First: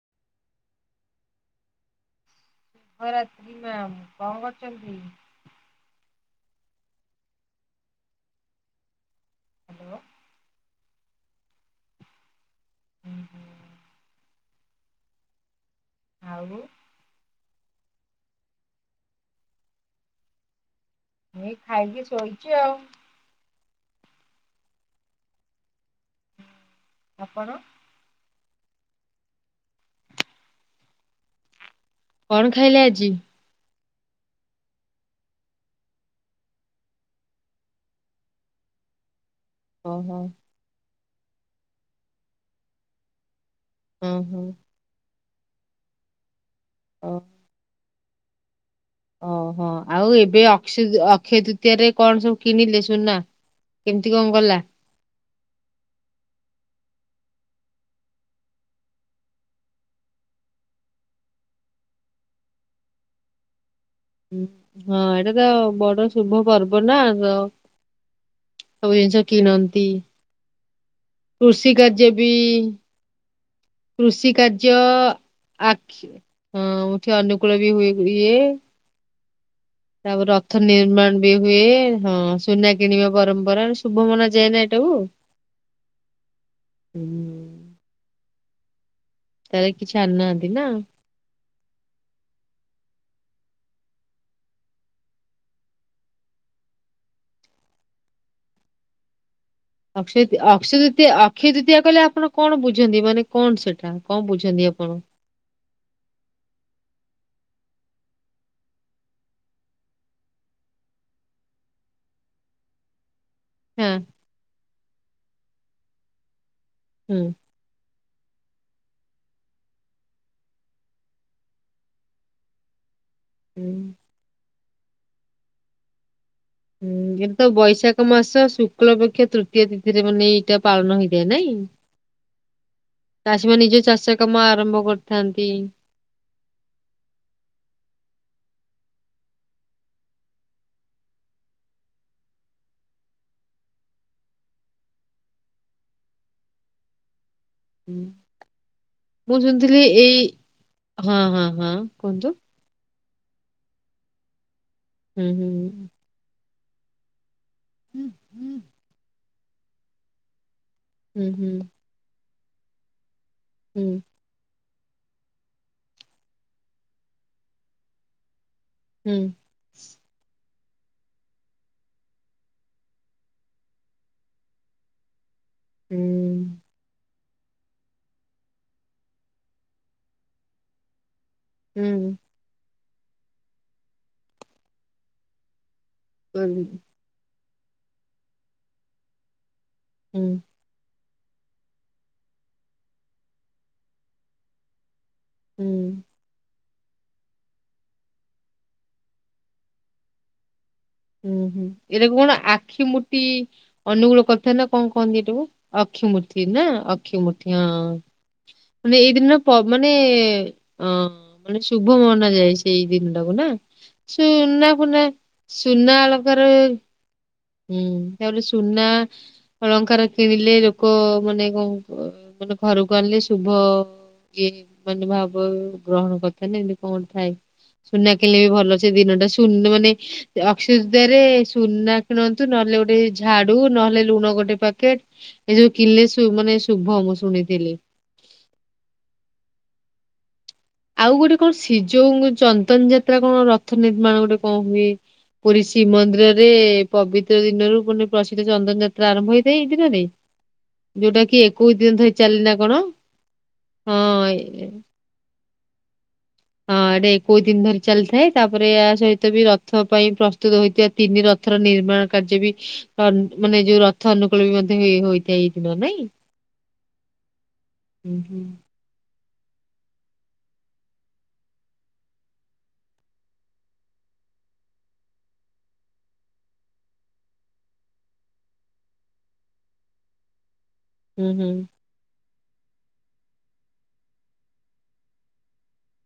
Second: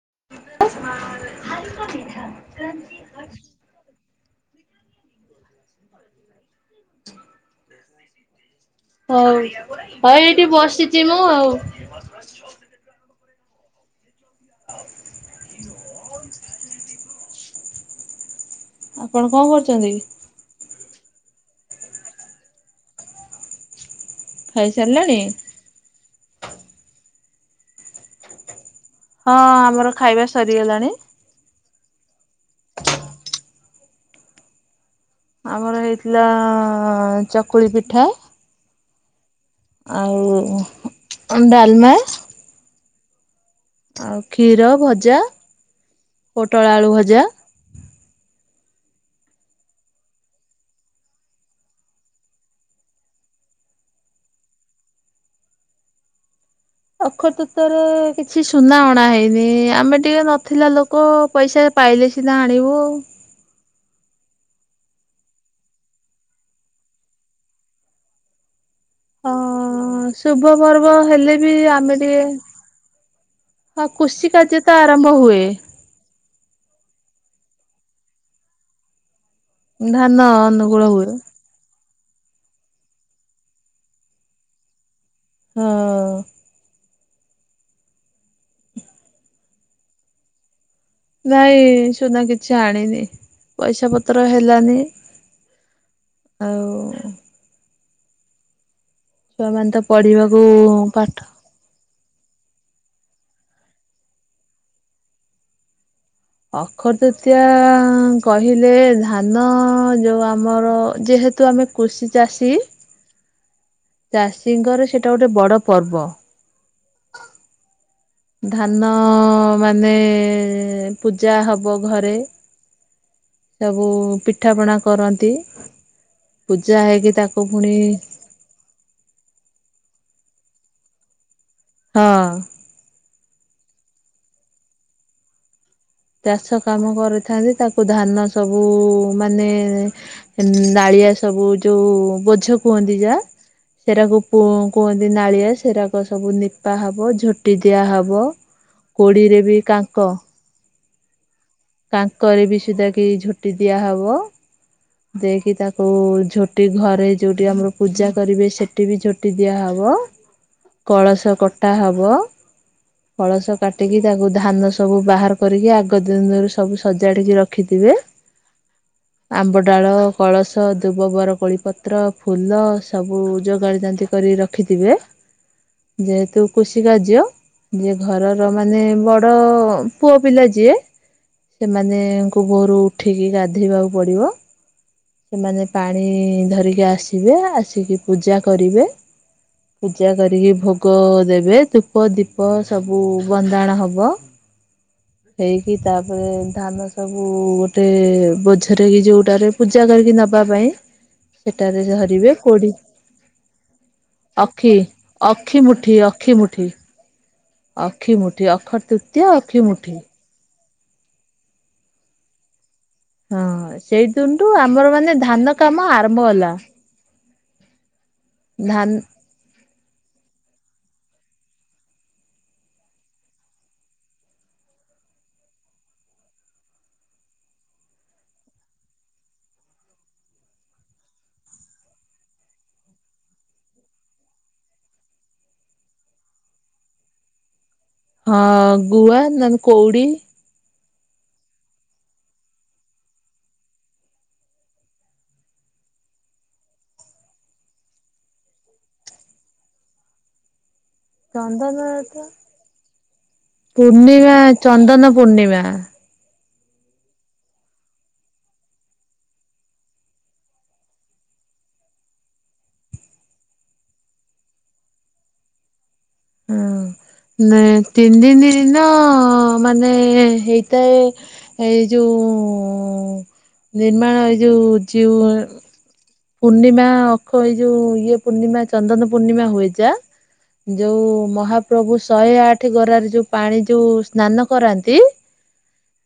[inaudible] ରାତ୍ରୀ ମ୍ୟାାମ କଣ କରୁଛନ୍ତି? ହଉ ହ୍ୟାଲୋ ହଉ ଏଇଠି ବସି ଚି ମୁ ଆଉ। ହୁଁ ହୁଁ। [unintelligible] ଆଉ ଆପଣ କଣ କରୁଛନ୍ତି? ଏଇ ଖାଇକି ଶୋଇଛି ଆଉ। ଖାଇସାରିଲେଣି? ଆପଣ। ହଁ ଆମର ଖାଇବା ସରିଗଲାଣି। କଣ ଖାଇଲେ ଆଜି? ଆମର ହେଇଥିଲା, ଚକୁଳି ପିଠା ଓହୋ ଆଉ ଡାଲମା ହଁ ଆଉ ହଁ କ୍ଷୀର, ଭଜା ପୋଟଳ ଆଳୁ ଓ ଭଜା ଓହୋ ଆଉ ଏବେ ଅକ୍ସ୍ ଅକ୍ଷୟ ଦୃତୀୟରେ, କଣ ସବୁ କିନିଲେ ସୁୁନା? କେମିତି କଣ, ଗଲା? ଅକ୍ଷତୂତରେ କିଛି ସୁନା ଅଣା ହେଇନି। ଆମେ ଟିକେ ନଥିଲା ଲୋକ ପଇସା ପାଇଲେ ସିନା ଆଣିିବୁ। ହଁ ଏଇଟା ତ ବଡ ଶୁଭ ପର୍ବ ନା ତ ସବୁ ଜିନିଷ ଅ କିଣନ୍ତି। ଶୁଭ ପର୍ବ ହେଲେ ବି କୃଷି ଆମେ ଟିକେ କାର୍ଯ୍ୟବି ହଁ କୃଷି ତ କାର୍ଯ୍ୟ ଆରମ୍ଭ ହୁଏ ଆଖି ହୁଁ ଠିଆ ଅନୁକୂଳବି ହୁ-ହୁଏ। ଧାନ ତାପରେ ରଥ ଅନୁକୂଳ ହୁଏ ନିର୍ମାଣ ବି ହୁଏ। ହଁ ସୁନା କିଣିବା ପରମ୍ପରା ଶୁଭ ମନା ଯାଏନା ଏଟାକୁ। ହଁ। ହୁଁ। ତାହେଲେ କିଛି, ଆଣି ନାହାନ୍ତି ନା? ନାଇଁ ସୁନା କିଛି ଆଣିନି ପଇସା ପତର ହେଲାନି। ଆଉ। ଛୁଆମାନେ ତ ଅକ୍ସୟତ୍, ପଢିବାକୁ ଅକ୍ସୟ ତୃତୀୟା, ପାଠ ଅକ୍ଷୟ ତୃତୀୟା କଇଲେ ଆ ଆପଣ କଣ, ବୁଝନ୍ତି? ମାନେ କଣ ସେଟା କଣ ବୁଝନ୍ତି ଆପଣ? ଅଖତୃତୀୟା କହିଲେ, ଧାନ ଯୋଉ ଆମର ଯେହେ ହେତୁ, ଆମେ କୃଷି ଚାଷୀ [unintelligible] ହଁ ଚାଷୀଙ୍କର ସେଟା ଗୋଟେ ବଡ ପର୍ବ। ହୁଁ। ଧାନ ମାନେ, ପୂଜା ହବ ଘରେ। ହୁଁ। ସବୁ ପିଠାପଣା କରନ୍ତି। ପୂଜା ହୁଁ ହେଇକି ଏବେ ତାକୁ ତ ପୁଣି ବୈଶାଖ ମାସ ଶୁକ୍ଳ ପକ୍ଷ ତୃତୀୟା ଦି ଏଥିରେ ମାନେ ଏଇଟା ପାଳନ ହେଇଥାଏ ନାଇଁ ହଁ। ଚାଷୀ ମାନ ନିଜ ଚାଷ କାମ ଆରମ୍ଭ କରିଥାନ୍ତି। ଚାଷକାମ କରିଥାନ୍ତି। ତାକୁ ଧାନ ସବୁ, ମାନେ ନା ଏଇଆ ସବୁ ଯୋଉ ବୋଝ କୁହନ୍ତି ଯା। ସେଟାକୁ କୁ କୁହନ୍ତି ନାଳିଆ। ସେରାକ ସବୁ ନିପା ହବ ଝୋଟି ଟି। ହୁଁ। ଦିଆହେବ ମୁଁ କୋଡ଼ିରେ ବି ଶୁଣିଥିଲି କାଙ୍କ ଏଇ ହଁ ହଁ। ହଁ କୁହନ୍ତୁ ତାଙ୍କରିବି ସୁଧା କି ଝୋଟିଦିଆ ହବ। ହୁଁ ଦେଇକି ତାକୁ ହୁଁ। ଝୋ ଟି। ଘରେ ଯୋଉଠି ଆମର ପୂଜା କରିବେ ସେଠି ବି ଝୋଟି ଦିଆହବ। ହୁଁ କଳସ ହୁଁ କଟା ହବ। କଳସ ହୁଁ କାଟିକି ତାକୁ ଧାନ ସବୁ ବାହାର କରିକି ଆଗ ଦିନ ରୁ ସବୁ ସଜାଡିକି ରଖିଥିବେ। ହୁଁ। ଆମ୍ବ ଡାଳ, କଳସ, ଦୁବବରକୋଳିପତ୍ର, ଫୁଲ ସବୁ ଯୋଗାଡ଼ି ଯାନ୍ତି କରି ରଖିଥି ବେ। ହୁଁ ଯେହେତୁ କୃଷି କାର୍ଯ୍ୟ ଯିଏ ଘରର ମାନେ ବଡ ପୁଅ ପିଲା ଯିଏ ହୁଁ ସେମାନେଙ୍କୁ ଭୋରୁ ଉଠିକି ଗାଧୋଇବାକୁ ପଡିବ। ସେମାନେ ପାଣି ହୁଁ ଧରିକି ଆସିବେ ଆସିକି ପୂଜା କରିବେ। ପୂଜା ହୁଁ କରିକି ଭୋଗ ଦେବେ ଧୂପ ଦୀପ ସବୁ ବନ୍ଦାଣ ହବ। ହେଇକି ହୁଁ ତାପରେ ଧାନ ସବୁ ଗୋଟେ ବୋଝରେ କି ଯୋଉଟାରେ ପୂଜା କରିକି ନବା ପାଇଁ। ହୁଁ ହୁଁ ସେଟାରେ ଏଇଟାକୁ ଧରିବେ କଣ କୋଡି ଆଖି ମୁୁଟି ଅନୁଗୁଳ କଥା ନା ଅଖି କଣ କହନ୍ତି ଏଇଟାକୁ? ଅଖି ମୁଠି ଅଖି ଅଖିମୁଠି ନା ମୁଠି ଅକ୍ଷମୁଠି ହଁ ଅଖି ମୁଠି ଅକ୍ଷର ମାନେ ତୃତୀୟ ଏଇଦିନ ଅଖି ମୁଠି। ମାନେ ହଁ ମାନେ ଶୁଭ ମନାଯାଏ ସେଇ ଦିନ ଟାକୁ ନା ହଁ ସେଇ ଦିନଠୁ ସୁନା ଆମର ଫୁନା ମାନେ ଧାନ କାମ ସୁନା ଆରମ୍ଭ ଆଳଙ୍କର ହେଲା। ହୁଁ ତାପ ସୁନା ଧାନ ଅଳଙ୍କାର କିଣିଲେ ଲୋକ ମାନେ କଣ ମାନେ ଘରକୁ ଆଣିଲେ ଶୁଭ। କିଏ ମାନେ ଭାବ ଗ୍ରହଣ କଥା ନା ଏମତି କଣ ଥାଏ? ସୁନା କିଲେ ବି ଭଲ ଅ ସେ ଦିନଟା ସୁନା ମାନେ ଅଖୟ ତୃ ରେ ସୁନା କିୁଣନ୍ତୁ ନହେଲେ ଗୋଟେ ଝାଡୁ ନହେଲେ ଲୁଣ ଗୋଟେ ପ୍ୟାକେଟ ଏ ଯବୁ କିଣିଲେ ମାନେ ଶୁଭମ୍। ମୁଁ ଶୁଣିଥିଲି। ହଁ ଗୁଆ ନ ନେ କଉଡ଼ି। ଆଉ ଗୋଟେ କଣ ସି ଯଉ ଚନ୍ଦନ ଯାତ୍ରା କଣ ରଥ ନିର୍ମାଣ ଗୋଟେ କଣ ହୁଏ। ପୁରୀ ଶ୍ରୀମନ୍ଦିରରେ ପବିତ୍ର ଦିନରୁ ମାନେ ପ୍ରସିଦ୍ଧ ଚନ୍ଦନ ଯାତ୍ରା ଆରମ୍ଭ ହେଇଥାଏ ଏଇ ଦିନରୋଇ। ଚନ୍ଦନ ନା କଣ? ହଁ ପୂର୍ଣ୍ଣିମା ଏ ଚନ୍ଦନ ପୂର୍ଣ୍ଣିମା। ହ ହଁ। ଏଇଟା ଏକୋଇଶି ଦିନ ଧରି ଚାଲିଥାଏ ତାପରେ ୟା ସହିତ ବି ରଥ ପାଇଁ ପ୍ରସ୍ତୁତ ହୋଇଥିବା ତିନି ରଥର ନିର୍ମାଣ କାର୍ଯ୍ୟ ବି ମାନେ ଯୋଉ ରଥ ଅନୁକୂଳ ବି ମଧ୍ୟ ହୋଇଥାଏ ଏଇ ଦିନ ନାଇଁ। ହ ନା ହୁଁ ତିନି ହୁଁ ଦିନ ଅ ମାନେ ହେଇଥାଏ ଏ ଇ ଯୋଉ ନିର୍ମାଣ ଏ ଯୋଉ ଜୀଉ ପୂର୍ଣ୍ଣିମା ଅଖ ଏଇ ଯୋଉ ଇଏ ପୂର୍ଣ୍ଣିମା ଚନ୍ଦନ ପୂର୍ଣ୍ଣିମା ହୁଏ ଯା ଯୋଉ ହୁଁ ହୁଁ ମହାପ୍ରଭୁ ଶହେ ଆଠ ଗରାରେ ଯୋଉ ପାଣି ଯୋଉ ସ୍ନାନ କରାନ୍ତି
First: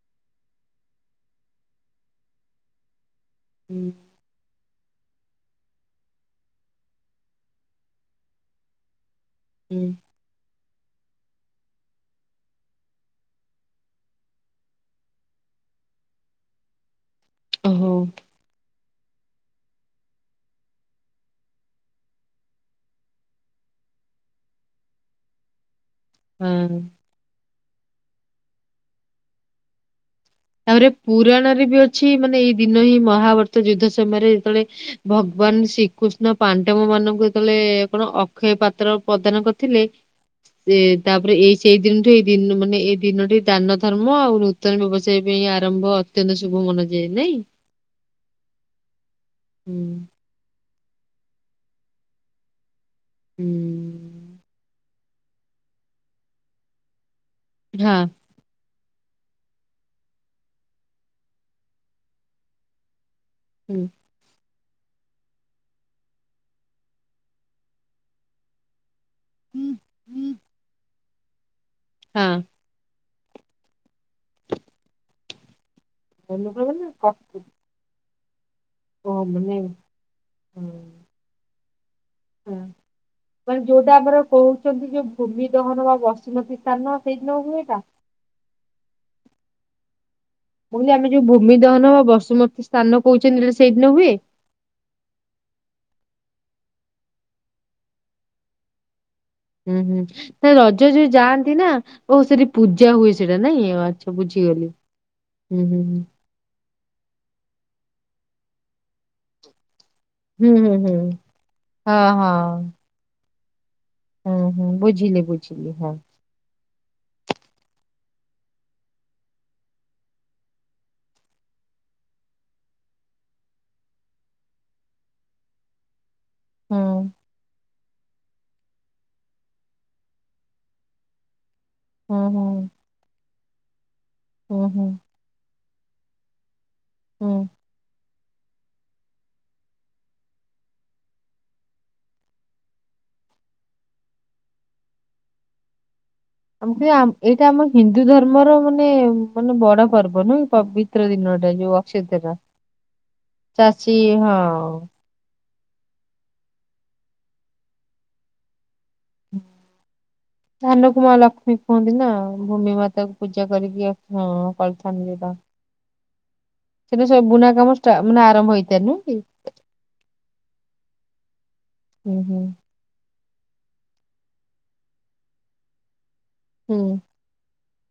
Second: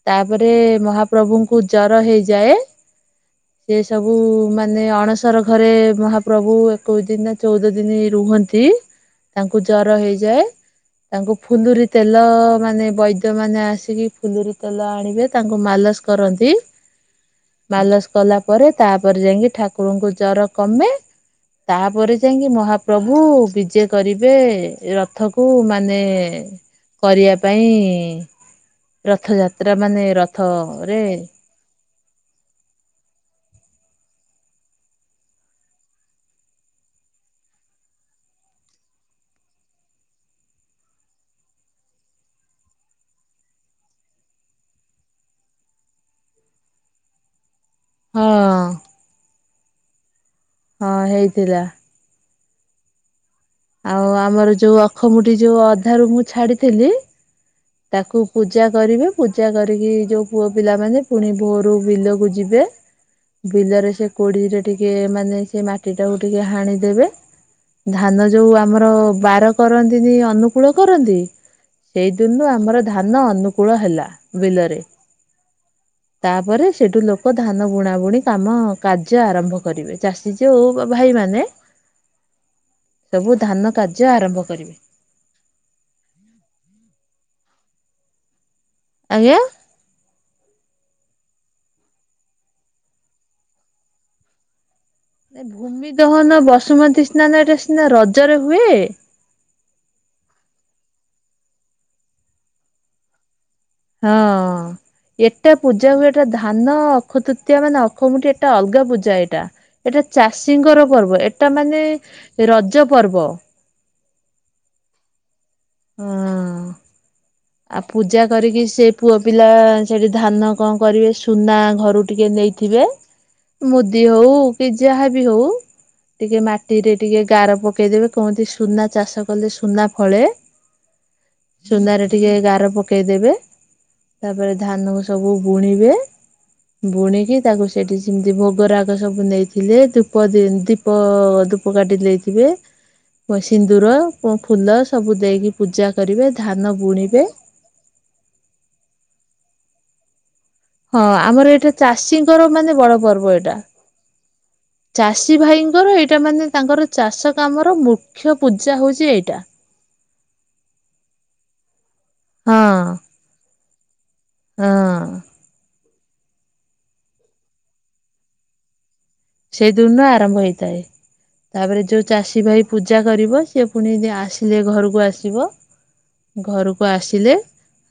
ତାପରେ ମହାପ୍ରଭୁଙ୍କୁ ଜର ହେଇଯାଏ। ସେ ହୁଁ ସବୁ ମାତ୍ ମାନେ ଅଣସର ଘରେ ମହାପ୍ରଭୁ ଏକୋଇଶ ଦିନ ଚଉଦ ଦିନ ରୁହନ୍ତି। ତାଙ୍କୁ ହୁଁ ଜର ହେଇଯାଏ। ତାଙ୍କୁ ଫୁଲରି ତେଲ ମାନେ ବୈଦ୍ୟ ମାନେ ଆସିକି ଫୁଲରି ତେଲ ଆଣିବେ ତାଙ୍କୁ ମାଲ ମାଲସ କରନ୍ତି। ଓହୋ ମାଲସ କଲା ପରେ ତାପରେ ଯାଇକି ଠାକୁରଙ୍କୁ ଜର କମେ। ତାପରେ ଯାଇକି ମହାପ୍ରଭୁ ବିଜେ କରିବେ ରଥ କୁ ମାନେ ହଁ। କରିବା ପାଇଁ ରଥଯାତ୍ରା ମାନେ ରଥ ତାପରେ ପୁରାଣରେ ବି ଅଛି ଅଛି ମାନେ ଏଇ ଦିନ ହିଁ ମହାଭାରତ ଯୁଦ୍ଧ ସମୟରେ ଯେତେବେଳେ ଭଗବାନ ଶ୍ରୀକୃଷ୍ଣ ପାଣ୍ଡବ ମାନଙ୍କୁ ଯେତେବେଳେ କଣ ଅକ୍ଷୟ ପାତ୍ର ପ୍ରଦାନ କରିଥିଲେ ଏ ତାପରେ ଏଇ ସେଇ ଦିନଠୁ ଏଇ ଦ ମାନେ ଏଇ ଦିନଠ ଦାନ ଧର୍ମ ଆଉ ନୂତନ ବ୍ୟବସ୍ଥା ସେଇ ପାଇଁ ଆରମ୍ଭ ଅତ୍ୟନ୍ତ ଶୁଭ ମନାଯାଏ ନାଇଁ ହଁ ହୁଁ ହଁ ହେଇଥିଲା ହୁଁ ଆଉ ଆମର ଯୋଉ ଅଖମଟି ଯୋଉ ଅଧାରୁ ମୁଁ ଛାଡିଥିଲି ତାକୁ ପୂଜା କରିବେ, ପୂଜା କରିକି ଯୋଉ ପୁଅ ପିଲାମାନେ ପୁଣି ଭୋରୁ ବିଲକୁ ଯିବେ ହଁ ବିଲରେ ସେ କୋଡିରେ ଟିକେ ମାନେ ସେ ମାଟି ଟାକୁ ଟିକେ ହାଣିଦେବେ ଧାନ ଯୋଉ ଆମର ବାର କରନ୍ତିନି, ହୁଁ। ଅନୁକୂଳ କରନ୍ତି ଦିନୁ ଆମର ଧାନ ଅନୁକୂଳ ହେଲା ବିଲରେ ତାପରେ ସେଠୁ ଲୋକ ଧାନ ବୁଣା ବୁଣି କାମ କାର୍ଯ୍ୟ ହଁ ମାନେ ଆରମ୍ଭ କରିବେ, ଚାଷୀ ଯଉ ଭାଇମାନ ହୁଁ ମାନେ ଯୋଉଟା କାର୍ଯ୍ୟ ଆମର ଆରମ୍ଭ କରିବେ। କହୁଛନ୍ତି ଯୋଉ ଭୂମି ଦହନ ବା ବସୁମତୀ ସ୍ଥାନ ସେଦିନ ହୁଏ ଏଟା ଆଜ୍ଞା ମୁଁ କହିଲି ଆମେ ଯୋଉ ଭୂମି ଦହନ ବା ବସୁମତୀ ସ୍ଥାନ କହୁଛନ୍ତି ଏଇଟା ସେଇଦିନ ହୁଏ? ଭୂମି ଦହନ ବସୁମତୀ ସ୍ନାନ ଏଟା ସିନା ରଜରେ ହୁଏ ହୁଁ ହୁଁ ତା ରଜ ଯୋଉ ଯାଆନ୍ତି ନା ଓ ସେଠି ପୂଜା ହୁଏ ସେଇଟା ନାଇଁ ଆଚ୍ଛା ବୁଝିଗଲି। ହଁ ଏଟା ହୁଁ ହୁଁ ପୂଜା ହୁଁ। ହୁଏ ଏଟା ଧ ନା ଅଖ ତୃତୀୟା ମାନେ ଅଖ ମୁଠି ଏଟା ଅଲଗା ପୂଜା ଏଇଟା ଏଟା ହୁଁ ହୁଁ ଚାଷୀଙ୍କର ହୁଁ ପର୍ବ, ଏଟା ମାନେ ହଁ ହଁ ରଜ ପର୍ବ। ହୁଁ ହୁଁ ବୁଝିଲି, ବୁଝିଲି ହଁ ଆଉ ପୂଜା କରିକି ସେ ପୁଅ ପିଲା ସେଠି ଧାନ କଣ କରିବେ ସୁନା ଘରୁ ଟିକେ ଦେଇଥିବେ ମୁଦି ହଉ କି ଯାହା ବି ହଉ ଟିକେ ହୁଁ ମାଟିରେ ଟିକେ ଗାର ପକେଇଦେବେ କହନ୍ତି ସୁନା ଚାଷ କଲେ ସୁନା ଫଳେ। ସ [unintelligible] ହୁଁ ଟିକେ ହୁଁ ଗାର ପକେଇଦବେ ତାପରେ ହୁଁ ହୁଁ ଧାନକୁ ସବୁ ବୁଣିବେ। ବୁଣିକି ହୁଁ ତାକୁ ସେଠି ଯେମିତି ଭୋଗ ରାଗ ସବୁ ନେଇଥିଲେ ଧୂପ ଦୀପ ଧୂପ କାଟି ଦେଇଥିବେ। ସିନ୍ଦୁର ଫୁଲ ସବୁ ଦେଇକି ପୂଜା କରିବେ ଧାନ ଆମକୁ ବୁଣିବେ ଏଇଟା ଆମ ହିନ୍ଦୁ ଧର୍ମର ମାନେ ମାନେ ବଡ ପର୍ବ ନୁଁ ହଁ ପବିତ୍ର ଆମର ଦିନଟା ଏଇଟା ଯୋଉ ଅକ୍ଷତ ଟା, ଚାଷୀଙ୍କର ମାନେ ବଡ ପର୍ବ ଏଇଟା ଚାଷୀ ହଁ ଚାଷୀ ଭାଇଙ୍କର ଏଇଟା ମାନେ ତାଙ୍କର ଚାଷ କାମର ମୁଖ୍ୟ ହଉଛି ଏଇଟା। ଧାନୁ କୁ ମାଲକ୍ଷ୍ମୀ କୁହନ୍ତି ନା ଭୂମି ହଁ ମାତାକୁ ପୂଜା କରିକି ହଁ ହଁ ଫଳଥାନ ଯା [unintelligible] ସେଟୁ ସବୁ ବୁନା କାମ, ମାନେ ଆରମ୍ଭ ହେଇଥାଏ ନୁ ସେଇ ଦିନ ଆରମ୍ଭ ହେଇଥାଏ ତାପରେ ଯୋଉ ହୁଁ ଚାଷୀ ଭାଇ ପୂଜା କରିବ ସେ ପୁଣି ଯଦି ଆସିଲେ, ଘରକୁ ଆସିବ, ହୁଁ ଘରକୁ ଆସିଲେ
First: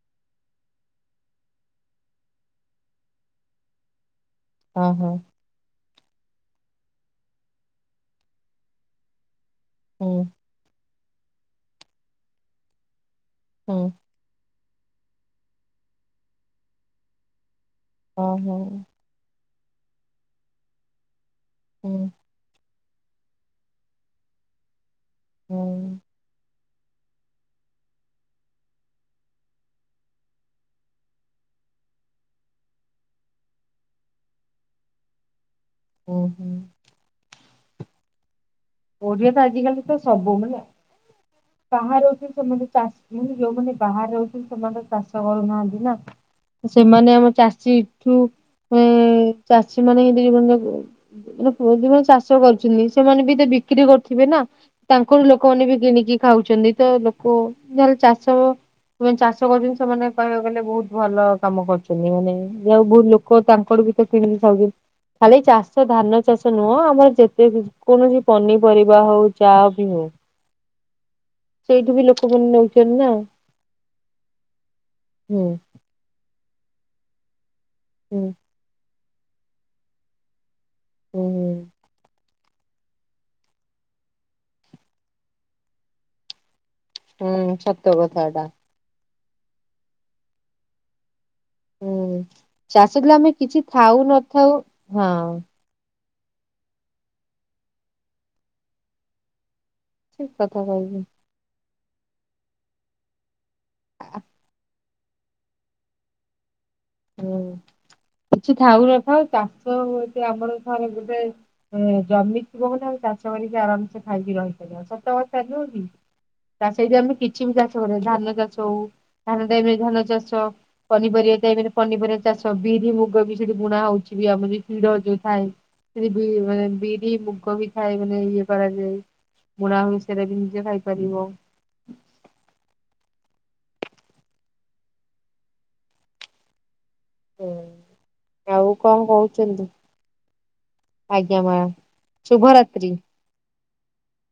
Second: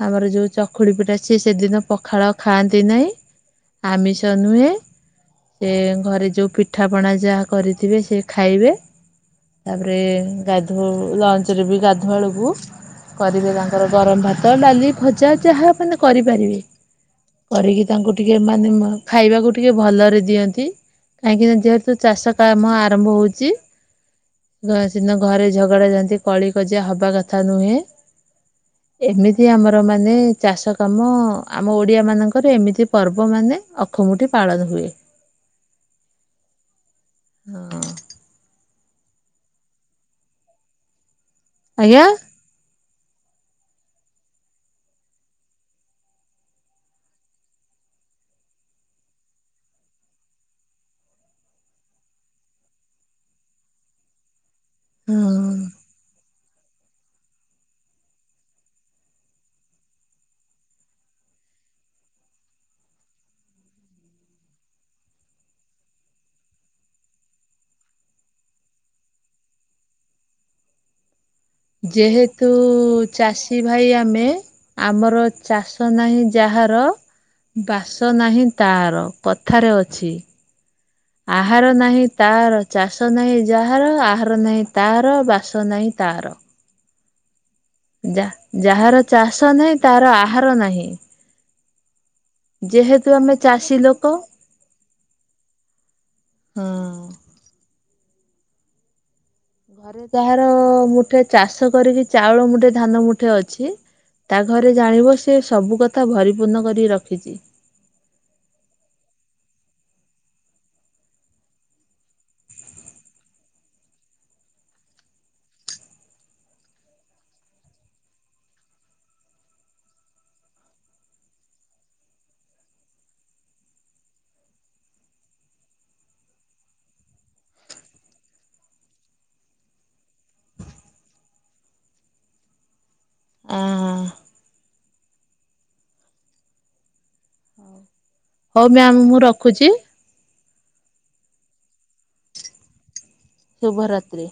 ଆମର ଯୋଉ ଚକୁଡି ପିଠା ସ ସେଦିନ ପଖାଳ ଖାଆନ୍ତି ନାହିଁ, ଆମିଷ ନୁହେଁ ହୁଁ ହଁ ସେ ଘରେ ଯେଉଁ ପିଠାପଣା ଯାହା କରିଥିବେ, ସେ ଖାଇବେ ତାପରେ ହଁ ଗାଧୋଇ ଲଞ୍ଚରେ ବି ଗାଧୁଆଳକୁ କରିବେ ହୁଁ ତାଙ୍କର ଗରମ ଭାତ ଭାତ ଡାଲି ଭଜା ଯାହା ମାନେ କରିପାରିବେ କରିକି ତାଙ୍କୁ ହୁଁ ଟିକେ ହଁ ହଁ ମାନେ ଖାଇବାକୁ ଟିକେ ଭଲରେ ଦିଅନ୍ତି। କାହିଁକି ଯେହେତୁ ହୁଁ ଚାଷ କାମ ଆରମ୍ଭ ହଉଛି ଦିନ ଘରେ ହୁଁ ଝଗଡା ଝାନ୍ତି କଳିିକଜିଆ ହବା କଥା ନୁହେଁ। [inaudible] ଏମିତି ଆମର ମାନେ ଚାଷ କାମ, ଆମ ଓଡିଆ ମାନଙ୍କର ଏମିତି ପର୍ବ ମାନେ ଅ ଅଖୀମୁଠି ପାଳନ ହୁଏ। ଓ ହୋ। ହଁ। ଓଡିଆ ତ ଆଜିକାଲି ତ ସବୁ, ମାନେ ଆଜ୍ଞା ବାହାରେ ରହିକି ସେମାନେ ଚାଷ ହୁଁ ଯୋଉମାନେ ବାହାରେ ରହୁଛନ୍ତି! ସେମାନେ ତ ଚାଷ କରୁନାହାନ୍ତି ନା। ସେମାନେ ଆମ ଚାଷୀ ଠୁ, ଏ ଚାଷୀ ମାନେ ଦୁଇଜଣ ଯାକ ଯଉ ପୁଅପିଲା ଚାଷ କରୁଛନ୍ତି ସେମାନେ ବି ବିକ୍ରି କରୁଥିବେ ନା। ତାଙ୍କର ହଁ ଲୋକମାନେ ବି କିଣିକି ଖାଉ- ଛନ୍ତି, ତ ଲୋକ ଯହେଲେ ଚାଷ ସେମାନେ ଚାଷ କରୁଛନ୍ତି, ସେମାନେ କହିବାକୁ ଗଲେ ବହୁତ ଭଲ କାମ କରୁଛନ୍ତି। ମାନେ ଯଉ ବହୁତ ଲୋକ ତାଙ୍କର ସେ କିଣିକି ଖାଉଛନ୍ତି। ଖାଲି ଚାଷ ଧାନ ଚାଷ ନୁହଁ ଆମର ଯେତେ କୌଣସି ପନିପରିବା ହଉ ଯାହା ବି ହଉ। ସେଇଠୁ ବି ଲୋକମାନେ ଯେହେତୁ ନଉଛନ୍ତି ନା। ଚାଷୀ ଭାଇ ଆମେ। ଆମର ହୁଁ ଚାଷ ନାହିଁ ଯାହାର ବାସ ହୁଁ ନାହିଁ ତାର କଥାରେ ଅଛି। ହୁଁ ହୁଁ ଆହାର ନାହିଁ ତା ଚାଷ ନାହିଁ ଯାହାର ଆହାର ନାହିଁ ତାହାର ବାସ ନାହିଁ ତାର। ହୁଁ। ସତ କଥା ଯା ଏଟା ଯାହାର ଚାଷ ନାହିଁ, ତାହାର ଆହାର ନାହିଁ। ହୁଁ ଚାଷ ଯେହେତୁ ଥିଲେ ଆମେ କିଛି ଚାଷୀ ଥାଉ ଲୋକ ନଥାଉ ହଁ। ହଁ। ଘରେ ଠିକ ଯାହାର କଥା କହିଲୁ ମୁଠେ ଚାଷ କରିକି, ଚାଉଳ ମୁଠେ ଧାନ ମୁଠେ ଅ ଛି, ତା ଘରେ ଜାଣିବ ସେ ସବୁ କଥା ଭରିପୂର୍ଣ୍ଣ କରି ରଖିଛି। ହୁଁ କିଛି ଥାଉ ନଥାଉ ଚାଷ ହ ଏ ଆମର ରେ ଗୋଟେ ଜମି ଥିବ ମାନେ, ଆମେ ଚାଷ କରିକି ଆରାମସେ ଖାଇକ ରହି ପାରିବା ସତ କଥା ନୁହଁ କି। ତା ସେଇଠି ଆମେ କିଛି ବି ଚାଷ କରିବା। ଧାନ ଚାଷ ହଉ ଧାନ ଟାଇମରେ ଧାନ ଚାଷ, ପନିପରିବା ଟାଇମରେ ପନିପରିବା ଚାଷ। ବିରି ମୁଗ ବି ସେଠି ବୁଣା ହଉଛି ବି ଆର ଯ ହିଡ଼ ଯୋଉ ଥାଏ। ଯଦି ବି ମାନେ ବିରି ମୁଗ ବି ଥାଏ ମାନେ ଇଏ କରାଯାଏ। ବୁଣା ହୁଏ ସେରା ବି ନିଜେ ଖାଇପାରିବ। ଆ ହ। ହୁଁ ହଉ ଆଉ ମ୍ୟାମ୍ କଣ ମୁଁ କହୁଛନ୍ତି? ରଖୁଛି ଆଜ୍ଞା ମାଡ଼ାମ ଶୁଭରାତ୍ରି। ଶୁଭରାତ୍ରି।